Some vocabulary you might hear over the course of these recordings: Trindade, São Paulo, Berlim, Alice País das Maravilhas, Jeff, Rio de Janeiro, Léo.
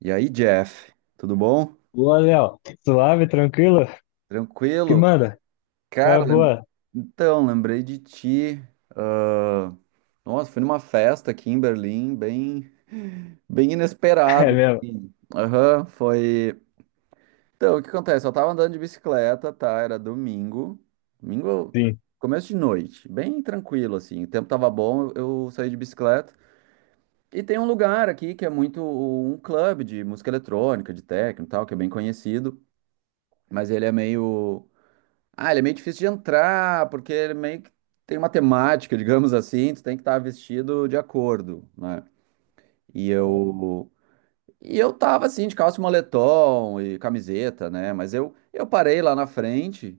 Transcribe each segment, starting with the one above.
E aí, Jeff, tudo bom? Boa, Léo. Suave, tranquilo? Que Tranquilo? manda? Qual é a Cara, boa? então, lembrei de ti. Ah, nossa, fui numa festa aqui em Berlim, bem, bem É inesperado mesmo? assim. Aham, foi. Então, o que acontece? Eu tava andando de bicicleta, tá? Era domingo. Domingo, Sim, começo de noite, bem tranquilo, assim. O tempo tava bom, eu saí de bicicleta. E tem um lugar aqui que é muito um clube de música eletrônica, de techno e tal, que é bem conhecido, mas ele é meio. Ah, ele é meio difícil de entrar, porque ele meio que tem uma temática, digamos assim, tu tem que estar vestido de acordo, né? E eu e eu tava assim de calça e moletom e camiseta, né? Mas eu parei lá na frente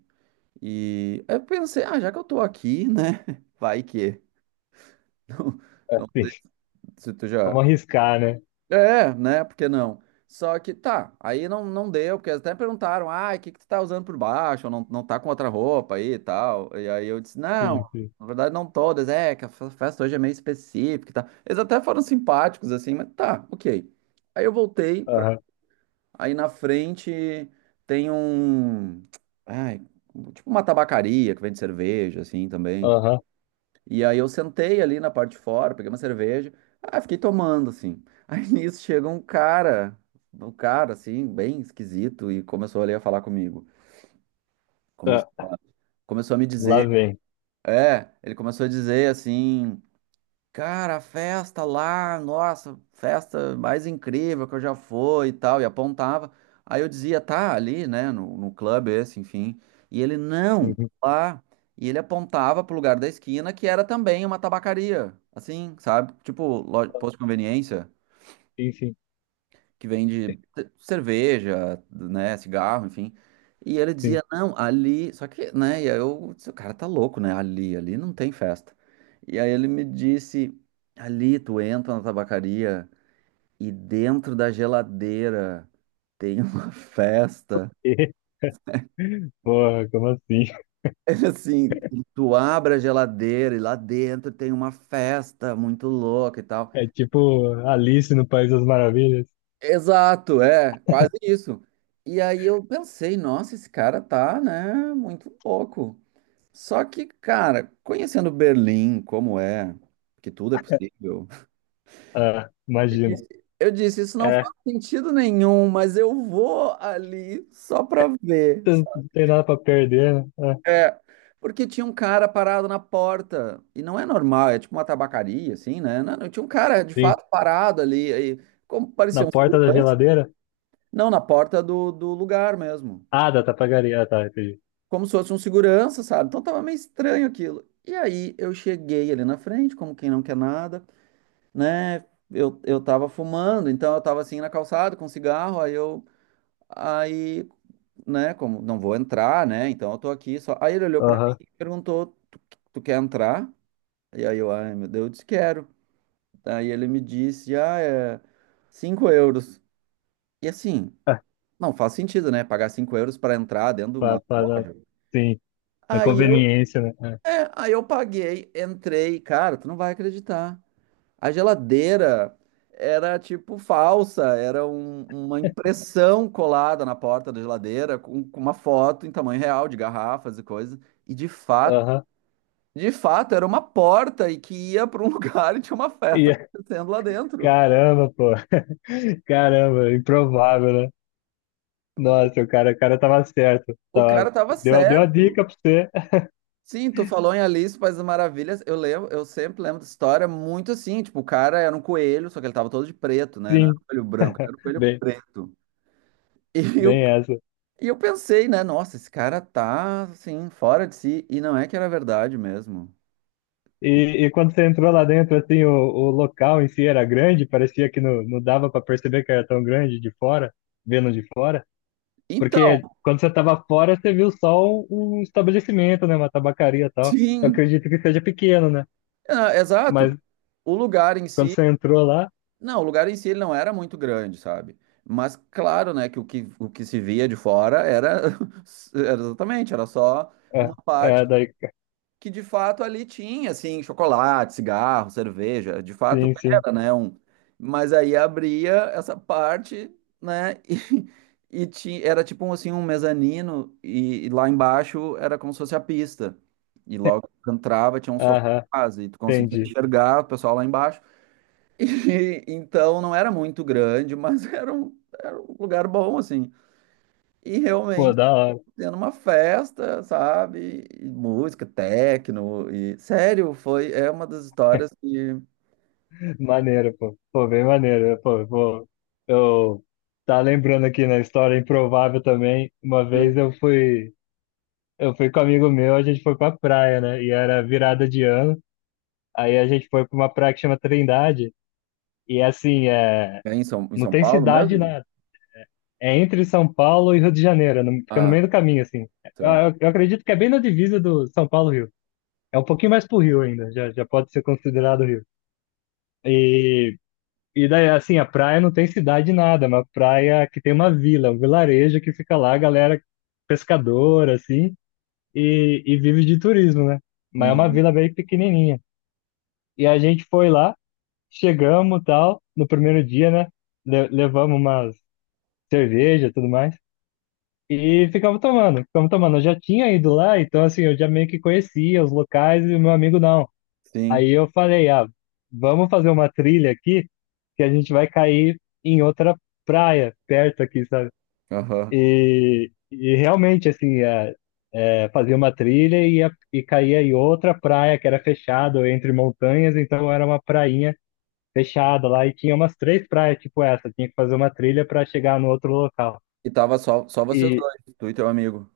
e eu pensei, ah, já que eu tô aqui, né? Vai que não, é, não sei sim. se tu já Vamos arriscar, né? É, né? Por que não? Só que tá, aí não, não deu, porque eles até perguntaram, ah, o que que tu tá usando por baixo? Ou não, não tá com outra roupa aí e tal. E aí eu disse, não, Sim, sim. na verdade não todas, é, que a festa hoje é meio específica e tal. Eles até foram simpáticos, assim, mas tá, ok. Aí eu voltei pra. Aham, Aí na frente tem um. Ai, tipo uma tabacaria que vende cerveja, assim, também. aham. E aí eu sentei ali na parte de fora, peguei uma cerveja, ah, fiquei tomando, assim. Aí nisso chega um cara, assim, bem esquisito, e começou ali a falar comigo. Começou Tá. a, começou a me Lá dizer, vem. é, ele começou a dizer, assim, cara, a festa lá, nossa, festa mais incrível que eu já fui e tal, e apontava. Aí eu dizia, tá ali, né, no clube esse, enfim. E ele, não, Uhum. lá. E ele apontava pro lugar da esquina, que era também uma tabacaria, assim, sabe? Tipo, posto de conveniência Sim, sim, que vende cerveja, né, cigarro, enfim. E ele sim. dizia, não, ali, só que, né, e aí eu disse, o cara tá louco, né, ali não tem festa. E aí ele me disse, ali tu entra na tabacaria e dentro da geladeira tem uma festa. Porra, como assim? Ele assim, tu abre a geladeira e lá dentro tem uma festa muito louca e tal. É tipo Alice no País das Maravilhas? Exato, é, quase isso. E aí eu pensei, nossa, esse cara tá, né, muito louco. Só que, cara, conhecendo Berlim, como é, que tudo é possível, Ah, eu imagina. disse, eu disse, isso não É, faz sentido nenhum, mas eu vou ali só pra ver, não sabe? tem nada pra perder, né? Ah, É, porque tinha um cara parado na porta, e não é normal, é tipo uma tabacaria, assim, né? Não, não, tinha um cara, de sim. fato, parado ali, aí, como Na parecia um porta da segurança, geladeira? não, na porta do lugar mesmo. Ah, da tapagaria. Ah, tá, entendi. Como se fosse um segurança, sabe? Então tava meio estranho aquilo. E aí eu cheguei ali na frente, como quem não quer nada, né? Eu tava fumando, então eu tava assim na calçada com cigarro, aí, né, como não vou entrar, né? Então eu tô aqui só. Aí ele olhou pra mim Aham. e perguntou: tu, quer entrar? E aí eu, ai meu Deus, eu disse: quero. Aí ele me disse: ah, é 5 euros. E assim, Ah, não faz sentido, né? Pagar 5 euros pra entrar dentro de pa- uma pa- na- loja. sim, na Aí eu conveniência, né? É. Aí eu paguei, entrei, cara, tu não vai acreditar. A geladeira era tipo falsa, era uma impressão colada na porta da geladeira com uma foto em tamanho real de garrafas e coisas. E Aham. de fato, era uma porta e que ia para um lugar e tinha uma festa E, acontecendo lá dentro. caramba, pô. Caramba, improvável, né? Nossa, o cara tava certo. O Tava, cara tava deu a certo. dica pra você. Sim, tu falou em Alice País das Maravilhas. Eu lembro, eu sempre lembro dessa história muito assim. Tipo, o cara era um coelho, só que ele tava todo de preto, né? Não era Sim, um coelho branco, era um coelho bem, preto. E eu, bem essa. e eu pensei, né? Nossa, esse cara tá assim, fora de si. E não é que era verdade mesmo. E quando você entrou lá dentro, assim, o local em si era grande, parecia que não dava pra perceber que era tão grande de fora, vendo de fora. Então, Porque quando você tava fora, você viu só um estabelecimento, né? Uma tabacaria e tal. Eu sim, acredito que seja pequeno, né? é, exato. Mas O lugar em quando si, você entrou lá, não, o lugar em si ele não era muito grande, sabe? Mas claro, né, que o que, se via de fora era, era exatamente, era só é, uma é parte daí, que de fato ali tinha assim chocolate, cigarro, cerveja, de fato sim, sim. era, né, um, mas aí abria essa parte, né, e tinha, era tipo um, assim um mezanino e lá embaixo era como se fosse a pista. E logo que tu entrava tinha um Aham, sofás e tu conseguia entendi. enxergar o pessoal lá embaixo. E então não era muito grande, mas era um lugar bom assim. E Pô, realmente da hora. tendo uma festa, sabe? E música, techno, e sério, foi é uma das histórias que Maneiro, pô. Pô, bem maneiro. Pô, pô. Eu tá lembrando aqui na história improvável também. Uma vez eu fui com um amigo meu, a gente foi pra praia, né? E era virada de ano. Aí a gente foi pra uma praia que chama Trindade. E assim, é, é em São, em não São tem Paulo cidade mesmo? nada. É entre São Paulo e Rio de Janeiro, fica no Ah, meio do caminho, assim. Eu, tá. eu, eu acredito que é bem na divisa do São Paulo-Rio. É um pouquinho mais pro Rio ainda, já pode ser considerado Rio. E E daí, assim, a praia não tem cidade nada, é uma praia que tem uma vila, um vilarejo que fica lá, a galera pescadora, assim, e vive de turismo, né? Mas é uma Uhum. vila bem pequenininha. E a gente foi lá, chegamos tal, no primeiro dia, né? Levamos umas cerveja e tudo mais, e ficamos tomando, ficamos tomando. Eu já tinha ido lá, então, assim, eu já meio que conhecia os locais e o meu amigo não. Sim. Aí eu falei, ah, vamos fazer uma trilha aqui que a gente vai cair em outra praia perto aqui, sabe? Aham. E realmente, assim, fazia uma trilha e, e caía em outra praia que era fechada entre montanhas, então era uma prainha fechada lá e tinha umas três praias tipo essa, tinha que fazer uma trilha para chegar no outro local. E tava só vocês E, dois, tu e teu amigo.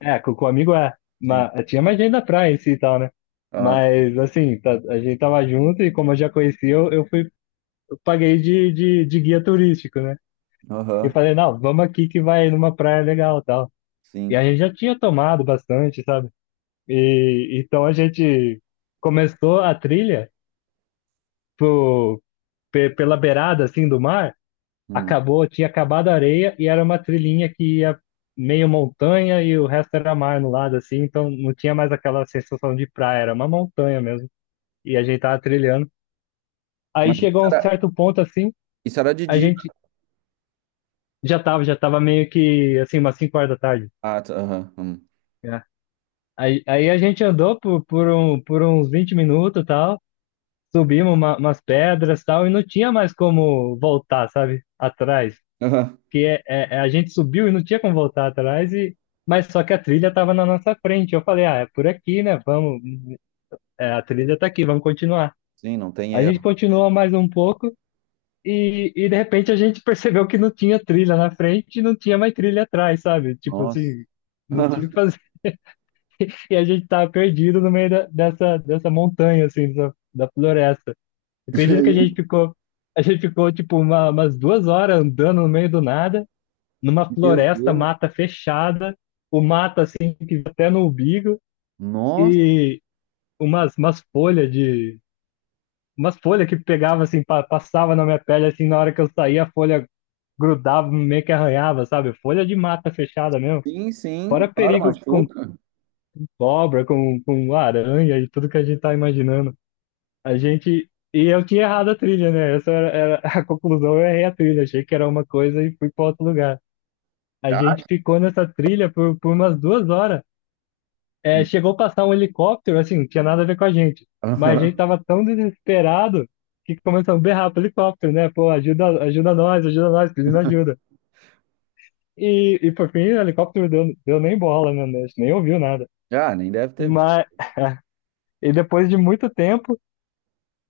é, com o amigo é, Sim. mas tinha mais gente da praia em si e tal, né? Ah, tá. Mas, assim, a gente tava junto e como eu já conhecia, eu fui eu paguei de guia turístico, né? E Aham. falei, não, vamos aqui que vai numa praia legal e tal. E Sim. a gente já tinha tomado bastante, sabe? E então a gente começou a trilha pro, pela beirada assim do mar, Hum. acabou, tinha acabado a areia e era uma trilhinha que ia meio montanha e o resto era mar no lado assim, então não tinha mais aquela sensação de praia, era uma montanha mesmo. E a gente tava trilhando. Aí Mas chegou a isso um era, certo ponto assim, isso era de a dia. gente já tava meio que assim, umas 5 horas da tarde, Ah, tá. Aham. Hum. né? Aí a gente andou por uns 20 minutos e tal, subimos umas pedras e tal, e não tinha mais como voltar, sabe? Atrás. Aham. Porque a gente subiu e não tinha como voltar atrás, e, mas só que a trilha tava na nossa frente. Eu falei, ah, é por aqui, né? Vamos, é, a trilha tá aqui, vamos continuar. Sim, não tem A gente erro. continuou mais um pouco. E de repente a gente percebeu que não tinha trilha na frente e não tinha mais trilha atrás, sabe? Tipo Nossa. assim, não tinha o que fazer. E a gente tava perdido no meio dessa montanha, assim, da floresta. E Acredito que a gente aí? ficou, tipo, umas 2 horas andando no meio do nada, numa Meu floresta, Deus. mata fechada, o mato, assim, que até no umbigo, Nossa. e umas folhas de... Umas folhas que pegava, assim, passava na minha pele, assim, na hora que eu saía, a folha grudava, meio que arranhava, sabe? Folha de mata fechada mesmo. Sim, sim. Fora Claro, perigo com machuca. cobra, com aranha e tudo que a gente tá imaginando. A gente. E eu tinha errado a trilha, né? Essa era, era a conclusão, eu errei a trilha. Achei que era uma coisa e fui para outro lugar. A Tá. gente ficou nessa trilha por umas 2 horas. É, chegou a passar um helicóptero, assim, não tinha nada a ver com a gente. Mas a gente Aham. tava tão desesperado que começamos a berrar pro helicóptero, né? Pô, ajuda, ajuda nós, pedindo ajuda. E por fim, o helicóptero deu nem bola, né? A gente nem ouviu nada. Ah, nem deve ter visto. Mas, e depois de muito tempo,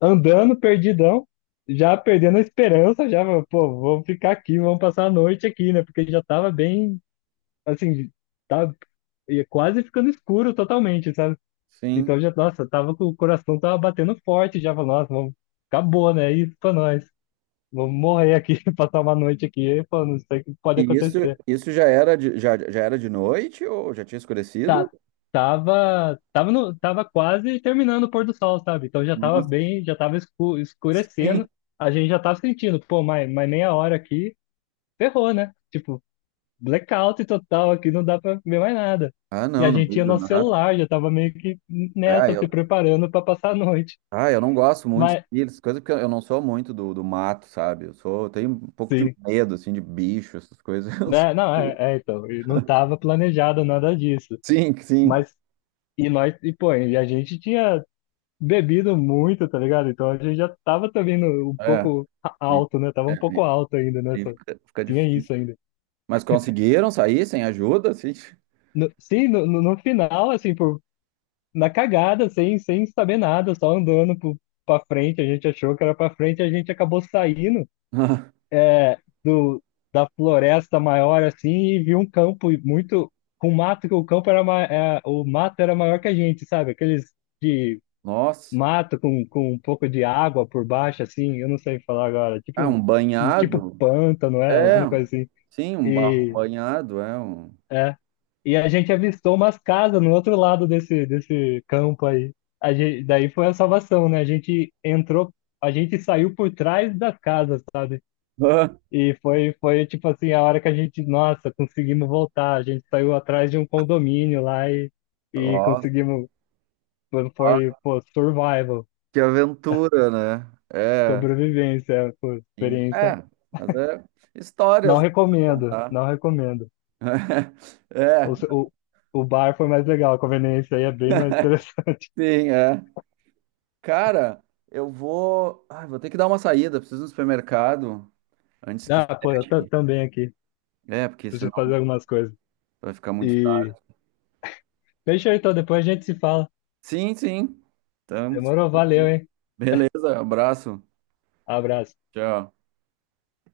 andando perdidão, já perdendo a esperança, já, pô, vamos ficar aqui, vamos passar a noite aqui, né? Porque já tava bem, assim, tava ia quase ficando escuro totalmente, sabe? Sim. Então já, nossa, tava com o coração tava batendo forte, já falou, nossa, vamos, acabou, né? É isso pra nós. Vamos morrer aqui, passar uma noite aqui, pô, não sei o que pode E isso, acontecer. isso já era de noite ou já tinha escurecido? Tá, tava, tava no, tava quase terminando o pôr do sol, sabe? Então já tava Nossa, bem, já tava sim. escurecendo. A gente já tava sentindo, pô, mais meia hora aqui ferrou, né? Tipo, blackout total aqui, não dá pra ver mais nada. Ah, E não, a no gente meio tinha do nosso nada. celular, já tava meio que Ah, nessa, eu, se preparando pra passar a noite. eu não gosto muito de Mas, trilhas, coisa porque eu não sou muito do mato, sabe? Eu tenho um pouco de sim, medo, assim, de bicho, essas coisas. Né? Não, é, então, e não tava planejado nada disso. Sim, sim. Mas, e nós, e pô, e a gente tinha bebido muito, tá ligado? Então a gente já tava também um É. pouco E- alto, né? Tava é, um pouco alto ainda e nessa. fica Tinha difícil. isso ainda. Mas conseguiram sair sem ajuda, assim? Sim, no final, assim, por na cagada, sem saber nada, só andando pra frente. A gente achou que era pra frente, a gente acabou saindo Ah, é, da floresta maior assim e viu um campo muito. Com mato, que o campo era. É, o mato era maior que a gente, sabe? Aqueles de nossa. mato com um pouco de água por baixo, assim, eu não sei falar agora. Ah, um Um tipo banhado? pântano, é? É, Alguma coisa assim. sim, um barro E. banhado, é um. É. E a gente avistou umas casas no outro lado desse campo aí. A gente, daí foi a salvação, né? A gente entrou, a gente saiu por trás das casas, sabe? E foi tipo assim, a hora que a gente, nossa, conseguimos voltar. A gente saiu atrás de um condomínio lá Ah, e nossa, conseguimos. Foi, pô, survival, que aventura, né? É, sobrevivência, pô, sim. experiência. É, mas é Não histórias pra recomendo, contar. não recomendo. O, É, o, o bar foi mais legal, a conveniência aí é bem mais interessante. sim, é. Cara, eu vou. Ai, vou ter que dar uma saída, preciso ir no supermercado antes que. Ah, pô, eu tô Fique. também aqui. É, porque senão Preciso fazer algumas coisas. vai ficar muito tarde. E fechou então, depois a gente se fala. Sim, sim. Então, Demorou, valeu, hein? beleza, abraço. Abraço. Tchau.